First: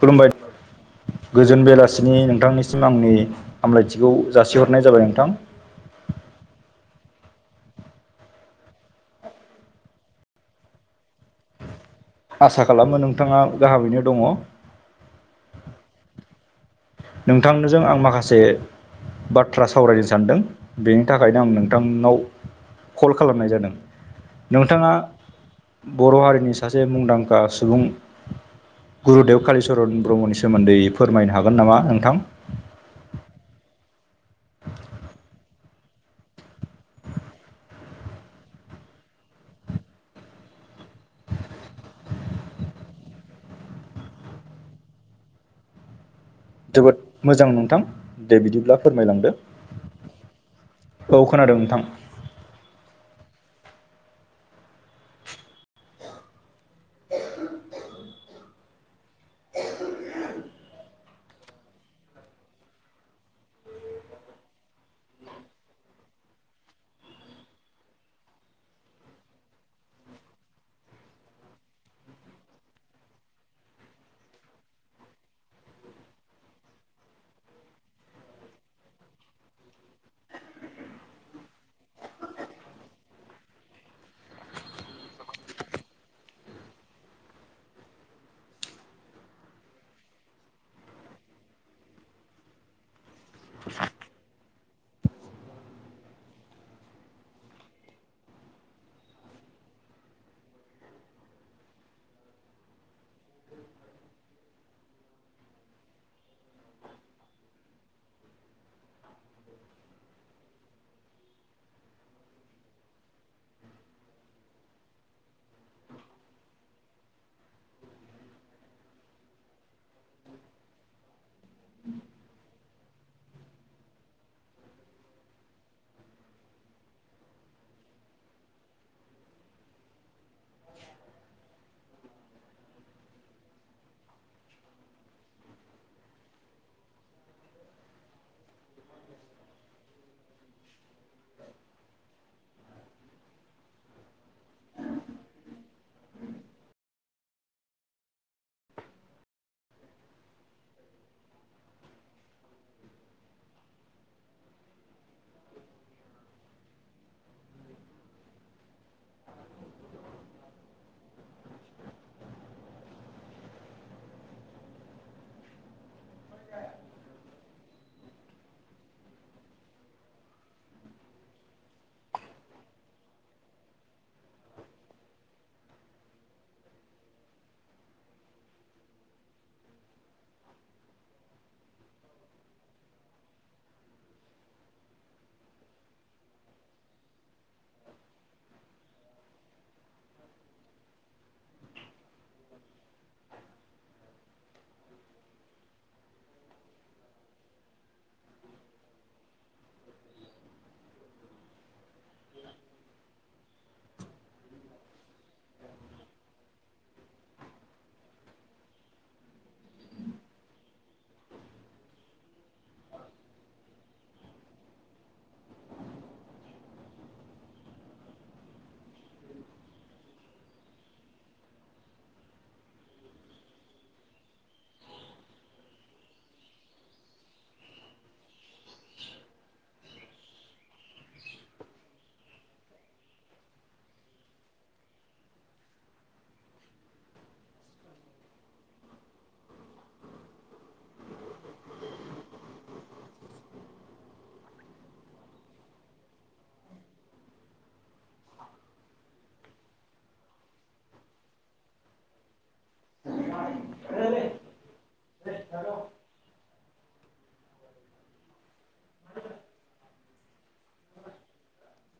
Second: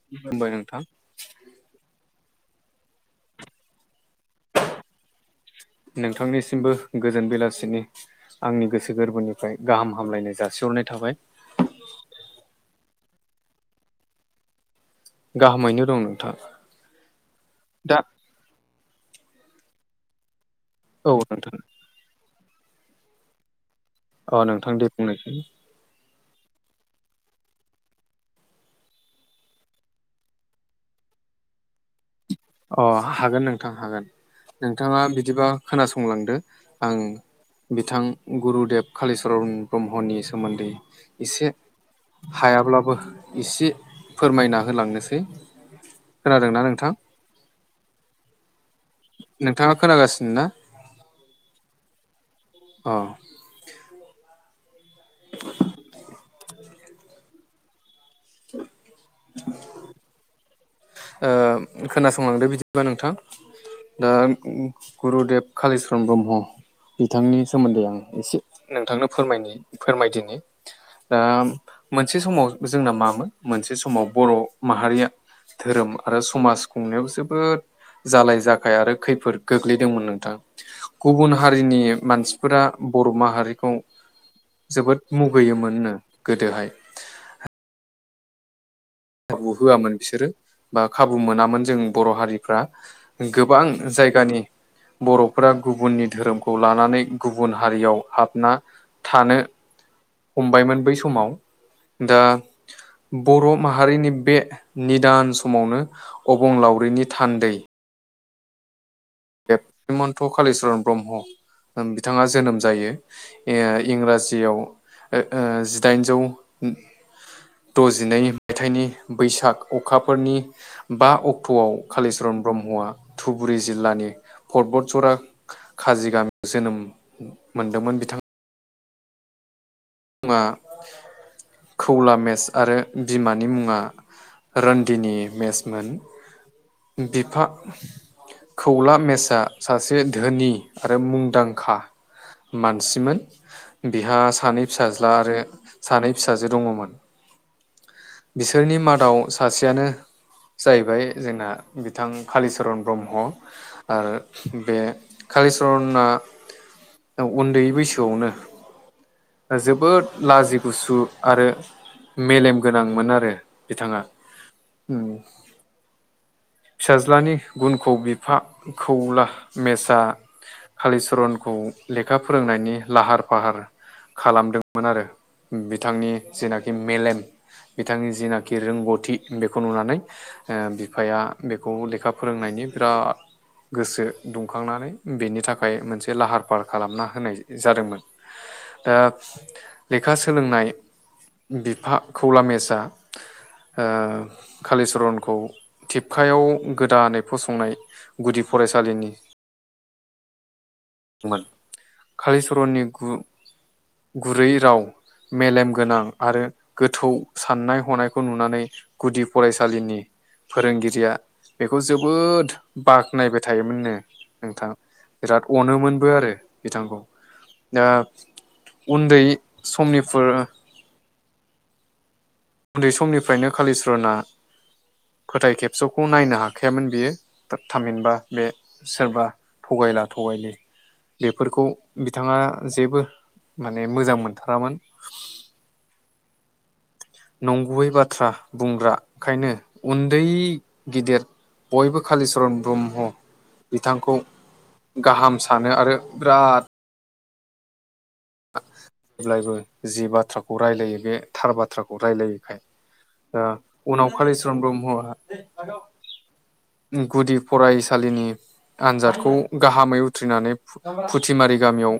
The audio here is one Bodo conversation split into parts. खुलुमबाय [unintelligible] गोजोन बेलासिनि नोंथांनिसिम आंनि हामलायथिखौ जासिहरनाय जाबाय नोंथां। नोंथांनिसिमबो गोजोन बेलासिनि आंनि गोसो गोरबोनिफ्राय गाहाम हामलायनाय जासिहरनाय थाबाय। आसा खालामो नोंथाङा गाहामैनो दङ। गाहामैनो दं नोंथां। नोंथांनोजों आं दा माखासे बाथ्रा सावरायनो सानदों। बेनि औ थाखायनो आं नोंथां नोंथांनाव कल खालामनाय जादों अ नोंथां दे नोंथाङा बुंनायसाय बर' हारिनि सासे मुंदांखा सुबुं। गुरुदेब कालिचरन ब्रह्मनि सोमोन्दै फोरमायनो हागोन नामा नोंथां? अ हागोन नोंथां हागोन नोंथाङा बिदिबा खोनासंलांदो आं बिथां गुरुदेब कालिचरन ब्रह्मनि सोमोन्दै एसे हायाब्लाबो एसे फोरमायना होलांनोसै। खोनादोंना नोंथां जोबोद मोजां नोंथां। दे बिदिब्ला फोरमायलांदो नोंथाङा खोनागासिनो ना औ खोनादों नोंथां। अ। [unintelligible] ओ खोनासंलांदो बिदिबा नोंथां। दा गुरुदेब कालिचरन ब्रह्म। बिथांनि सोमोन्दै आं एसे नोंथांनो फोरायनि फोरमायदिनि। दा मोनसे समाव जोंना मामोन मोनसे समाव बर' माहारिया धोरोम आरो समाज खुंनायाव जोबोद जालाय जाखाय आरो खैफोद गोग्लैदोंमोन नोंथां। गुबुन हारिनि मानसिफोरा बर' माहारिखौ जोबोद मुगैयोमोननो गोदोहाय। खाबु होआमोन बिसोरो बा खाबु मोनामोन जों बर' हारिफ्रा। गोबां जायगानि बर'फोरा गुबुननि धोरोमखौ लानानै गुबुन हारियाव हाबना थानो हमबायमोन बै समाव दा बर' माहारिनि बे निदान समावनो अबंलावरिनि थान्दै बे मन्त [inaudible] कालिचरन ब्रह्म बिथाङा जोनोम जायो। ओ इंराजियाव ओ-ओ जिदाइनजौ द'जिनै मायथाइनि बैसाग अखाफोरनि बा अक्ट'आव कालिचरन ब्रह्मआ धुबुरि जिल्लानि पर्बतझरा काजिगामियाव जोनोम मोनदोंमोन बिथां। मुङा खौला मेस आरो बिमानि मुङा रान्दिनि मेसमोन बिफा खौला मेचआ सासे धोनि आरो मुंदांखा मानसिमोन बिहा सानै फिसाज्ला आरो सानै फिसाजो दङमोन। बिसोरनि मादाव सासेयानो जाहैबाय जोंना बिथां कालिचरन ब्रह्म। आरो बे कालिचरनआ उन्दै बैसोआवनो जोबोद लाजि गुसु आरो। मेलेम गोनांमोन आरो बिथाङा फिसाज्लानि गुनखौ बिफा खौला मेसा कालिचरनखौ लेखा फोरोंनायनि लाहार फाहार। खालामदोंमोन आरो बिथांनि जेनाखि मेलेम बिथांनि जिनाखि रोंगौथि बेखौ नुनानै बिफाया बेखौ लेखा फोरोंनायनि बिराद गोसो दुंखांनानै बेनि थाखाय मोनसे लाहार फाहार खालामना होनाय जादोंमोन। दा लेखा सोलोंनाय बिफा खौला मेेजआ ओं कालिचरनखौ थिबखायाव गोदानै फसंनाय गुदि फरायसालिनि। कालिचरननि गुरै राव। मेलेम गोनां आरो गोथौ साननाय हनायखौ नुनानै गुदि फरायसालिनि। फोरोंगिरिया बेखौ जोबोद बाख्नायबाय थायोमोननो। नोंथां बिराद अनोमोनबो आरो बिथांखौ दा उन्दै समनिफोर उन्दै समनिफ्रायनो कालिचरना फोथाय खेबस'खौ नायनो हाखायामोन बियो थाब थामहिनबा बे सोरबा। थगायला थगायलि। बेफोरखौ बिथाङा जेबो माने मोजां मोनथारामोन। नंगुबैय बाथ्रा बुंग्राखायनो उन्दै गिदिर बयबो कालिचरन ब्रह्म बिथांखौ गाहाम सानो आरो बिराद [inaudible] जेब्लायबो जि बाथ्राखौ रायलायो बे थार बाथ्राखौ रायलायोखाय। उनाव कालिचरन ब्रह्मआ गुदि फरायसालिनि आनजादखौ गाहामै उथ्रिनानै फुथिमारि गामियाव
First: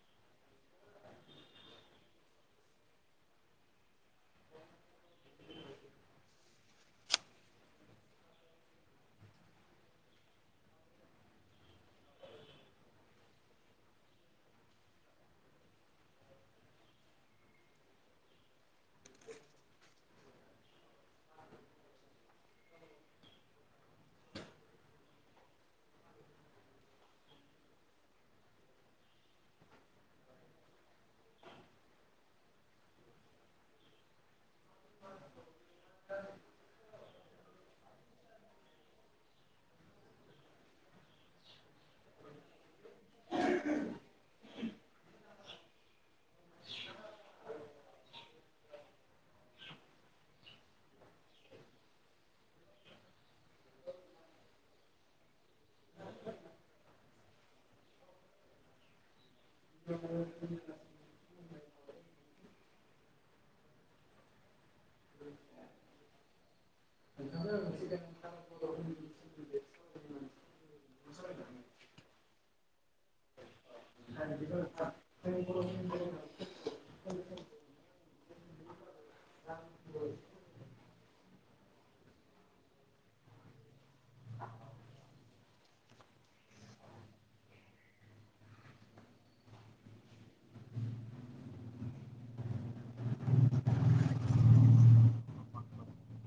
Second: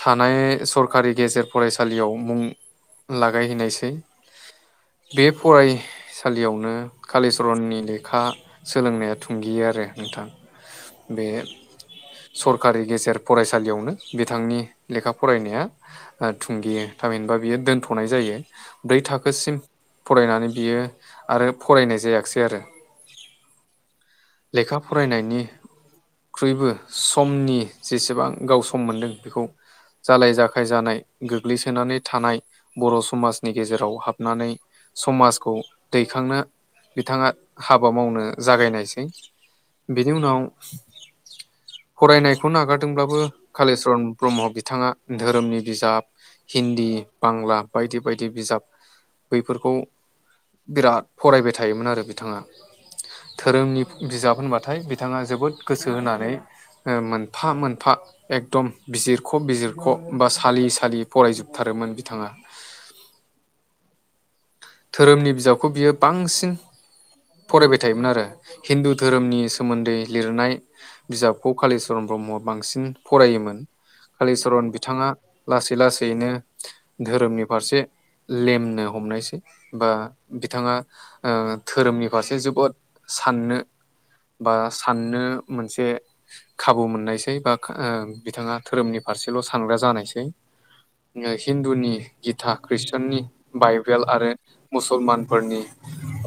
थानाय सरखारि गेजेर फरायसालियाव मुं लागायहैनायसै। बे फराय सालियावनो कालिचरननि लेखा सोलोंनाया थुंगेयो आरो नोंथां। बे सरखारि गेजेर फरायसालियावनो बिथांनि लेखा फरायनाया। थुंगेयो थामहिनबा बियो दोनथ'नाय जायो ब्रै थाखोसिम। फरायनानै बियो आरो फरायनाय जायाखैसै आरो लेखा फरायनायनि ख्रुइबो समनि जेसेबां गाव सम मोनदों बेखौ जालाय जाखाय जानाय गोग्लैसोनानै थानाय बर' समाजनि गेजेराव हाबनानै समाजखौ दैखांनो बिथाङा हाबा मावनो। जागायनायसै बेनि उनाव। फरायनायखौ नागारदोंब्लाबो कालिचरण ब्रह्म बिथाङा धोरोमनि बिजाब हिन्दी बांला बायदि बायदि बिजाब। बैफोरखौ बिराद फरायबाय थायोमोन आरो बिथाङा। धोरोमनि बिजाब होनबाथाय बिथाङा जोबोद गोसो होनानै मोनफा मोनफा एकदम बिजिरख' बिजिरख' बा सालि सालि फरायजोबथारोमोन बिथाङा। धोरोमनि बिजाबखौ बियो बांसिन फरायबाय थायोमोन आरो हिन्दु धोरोमनि सोमोन्दै लिरनाय। बिजाबखौ कालिचरन ब्रह्मआ बांसिन फरायोमोन। कालिचरण बिथाङा लासै लासैनो धोरोमनि फारसे लेमनो हमनायसै। बा बिथाङा धोरोमनि फारसे जोबोद साननो बा साननो मोनसे खाबु मोननायसै बा बिथाङा धोरोमनि फारसेल' सानग्रा जानायसै हिन्दुनि गिता खृस्टाननि बाइबेल आरो मुसलमानफोरनि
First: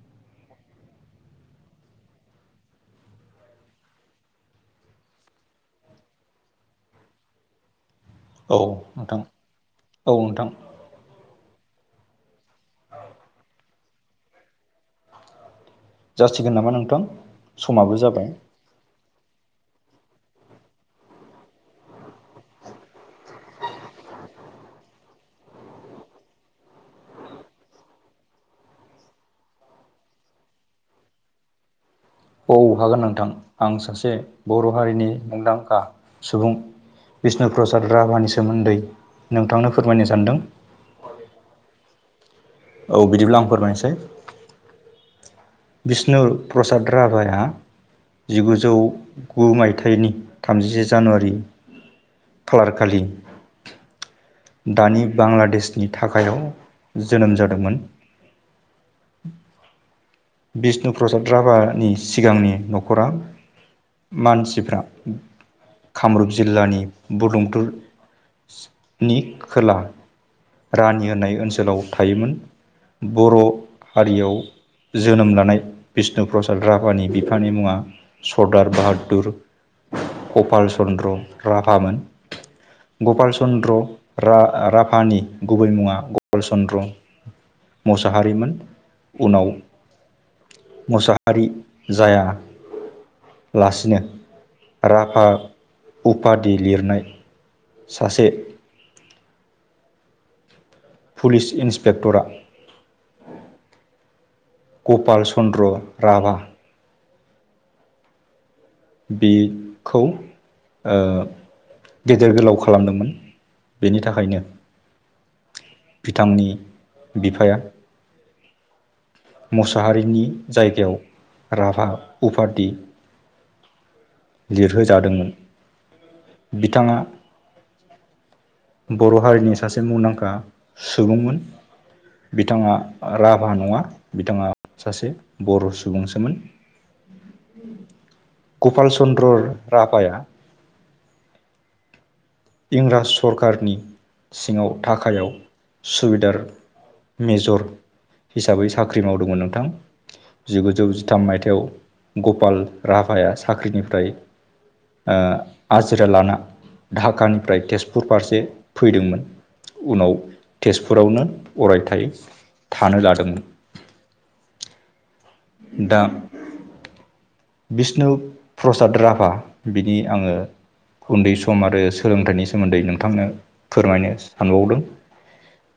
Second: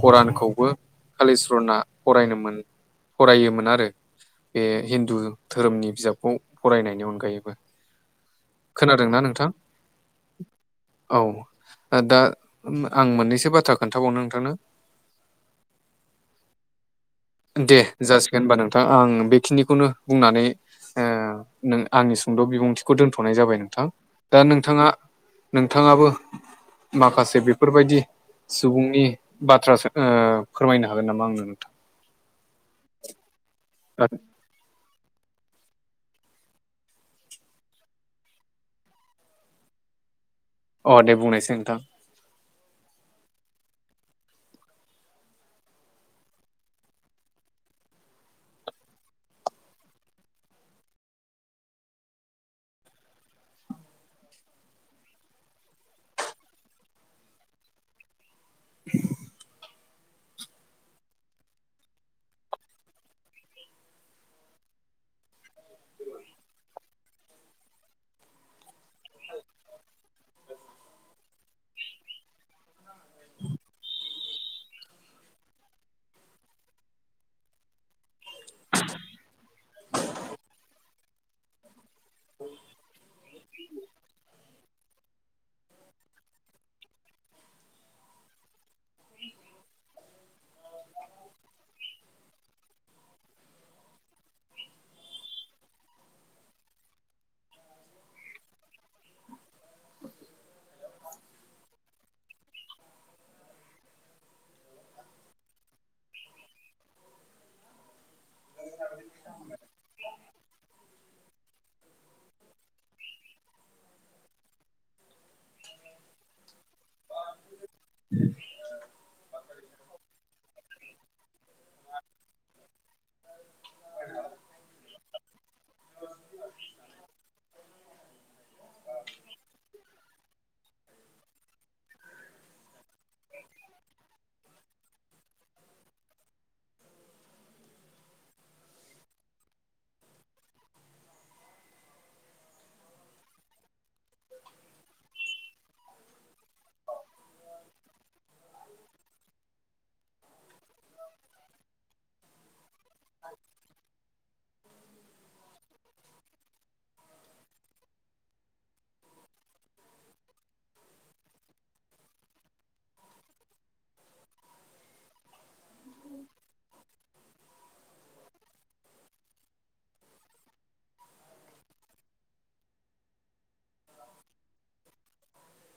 खरानखौबो कालिचरना फरायनोमोन फरायोमोन आरो। बे हिन्दु धोरोमनि बिजाबखौ फरायनायनि अनगायैबो। खोनादोंना नोंथां? औ नोंथां औ दा आं मोननैसो बाथ्रा खोन्थाबावनो नोंथांनो जासिगोन नामा नोंथां? दे समाबो जाबाय जासिगोन होनबा नोंथां आं बेखिनिखौनो बुंनानै ओ नों आंनि सुंद' बिबुंथिखौ दोनथ'नाय जाबाय नोंथां। दा नोंथाङा नोंथाङाबो माखासे बेफोरबायदि सुबुंनि बाथ्राासो ओ फोरमायनो हागोन नामा आंनो नोंथां? औ हागोन नोंथां आं सासे बर' हारिनि मुंदांखा सुबुं बिष्णु प्रसाद राभानि सोमोन्दै नोंथांनो फोरमायनो सानदों। अ दे बुंनायसै नोंथां। औ बिदिब्ला आं फोरमायनोसै। बिष्णु प्रसाद राभाया जिगुजौ गु मायथाइनि थामजिसे जानुवारि खालार खालि दानि बांलादेशनि थाखायआव जोनोम जादों। मोन बिष्णु प्रसाद राभानि सिगांनि न'खरा मानसिफ्रा कामरुप जिल्लानि बुरलुंबुटुर नि खोला रानि होनाय ओनसोलाव थायोमोन। बर' हारियाव जोनोम लानाय बिष्णु प्रसाद राभानि बिफानि मुङा सरदार बाहादुर कपाल चन्द्र राभामोन। गपाल चन्द्र रा-राभानि गुबै मुङा गपाल चन्द्र। मसाहारिमोन उनाव मुसाहारि जाया लासिनो राभा उपादि लिरनाय सासे पुलिस इन्सपेक्टरा गपाल चन्द्र राभा बि खौ ओ गेदेर गोलाव खालामदोंमोन बेनि थाखायनो। बिथांनि बिफाया। मसाहारिनि जायगायाव राभा उफाधि लिरहोजादोंमोन बिथाङा। बर' हारिनि सासे मुंदांखा सुबुंमोन। बिथाङा राभा नङा बिथाङा सासे बर' सुबुंसोमोन। गपाल चन्द्र राभाया इंराज सरखारनि सिङाव थाखायाव सुबिदार मेजर हिसाबै साख्रि मावदोंमोन नोंथां। जिगुजौ जिथाम मायथायाव। गपाल राभाया साख्रिनिफ्राय ओ आजिरा लाना। कानिफ्राय तेजपुर फारसे फैदोंमोन। उनाव तेजपुरावनो अरायथाय थानो लादोंमोन। दा। बिष्णु प्रसाद राभा बिनि आङो। उन्दै सम आरो सोलोंथाइनि सोमोन्दै नोंथांनो फोरमायनो सानबावदों।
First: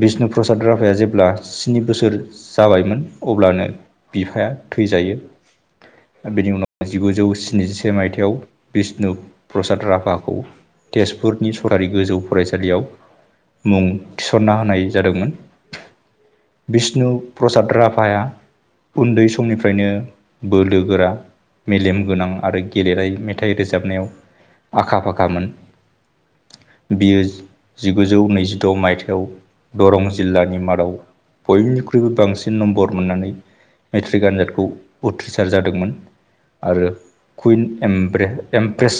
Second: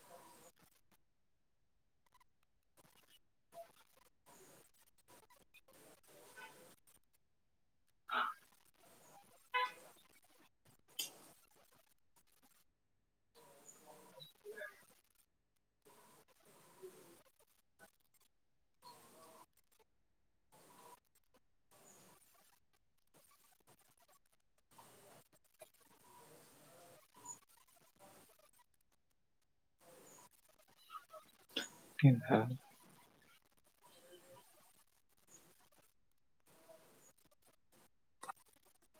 बिष्णु प्रसाद राभाया जेब्ला स्नि बोसोर जाबायमोन अब्लानो। बिफाया थैजायो बेनि उनाव जिगुजौ स्निजिसे मायथाइाव बिष णु प्रसाद राभाखौ तेजपुरनि सरारि गोजौ फरायसालियाव मुं थिसनना होनाय जादोंमोन। बिष्णु प्रसाद राभाया। उन्दै समनिफ्रायनो बोलो गोरा मेलेम गोनां आरो गेलेनाय मेथाइ रोजाबनायाव आखा-फाखामोन। बियो जि-जिगुजौ नैजिद' मायथाइयाव दरं जिल्लानि मादाव बयनिख्रुइबो नोंथां बांसिन नम्बर मोननानै। मेट्रिक आनजादखौ उथ्रिसार जादोंमोन आरो। कुइन एमब्रे एमप्रेस।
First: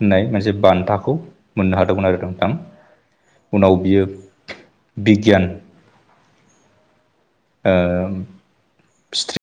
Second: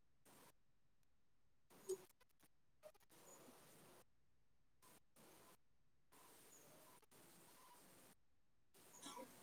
होननाय मोनसे बान्थाखौ मोननो हादोंमोन आरो नोंथां। उनाव बियो बिगियान। ओ स्ट्रि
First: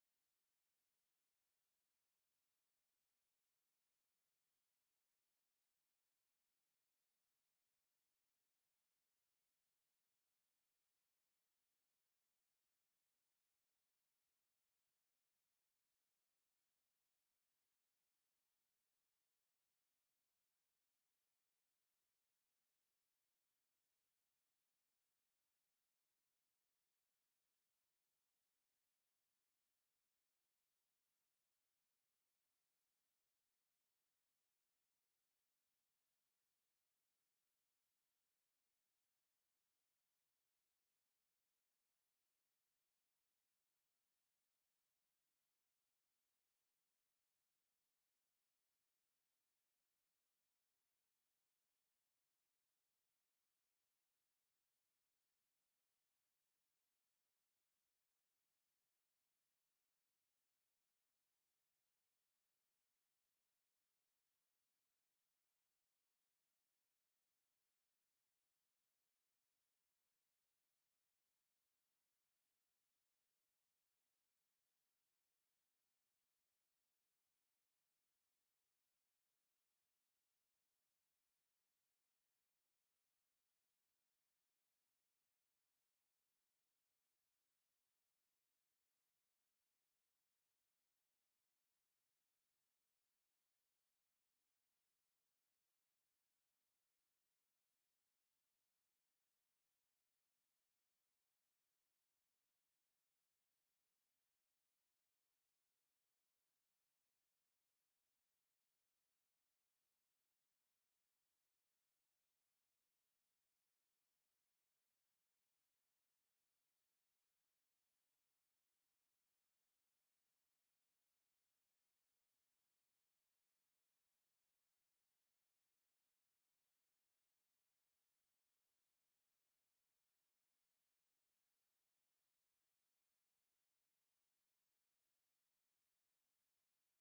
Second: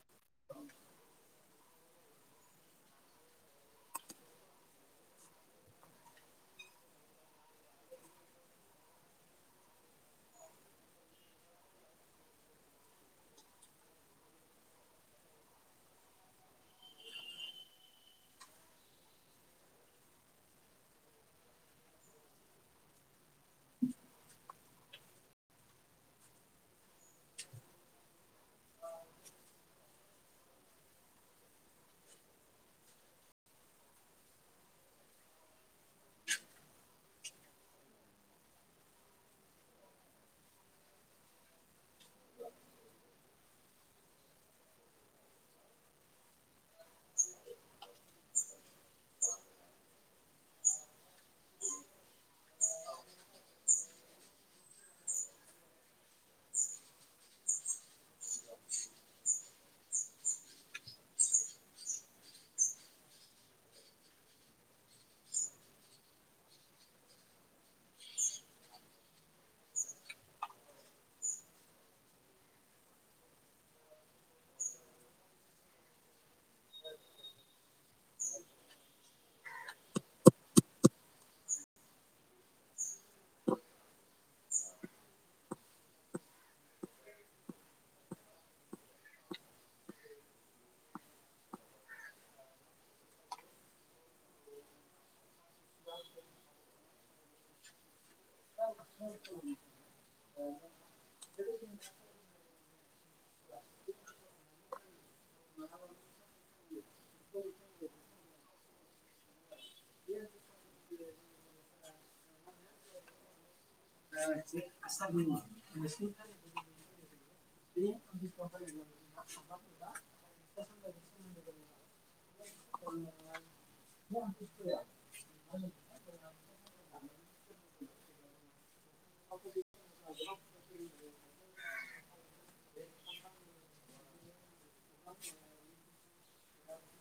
औ। सा बुं लिं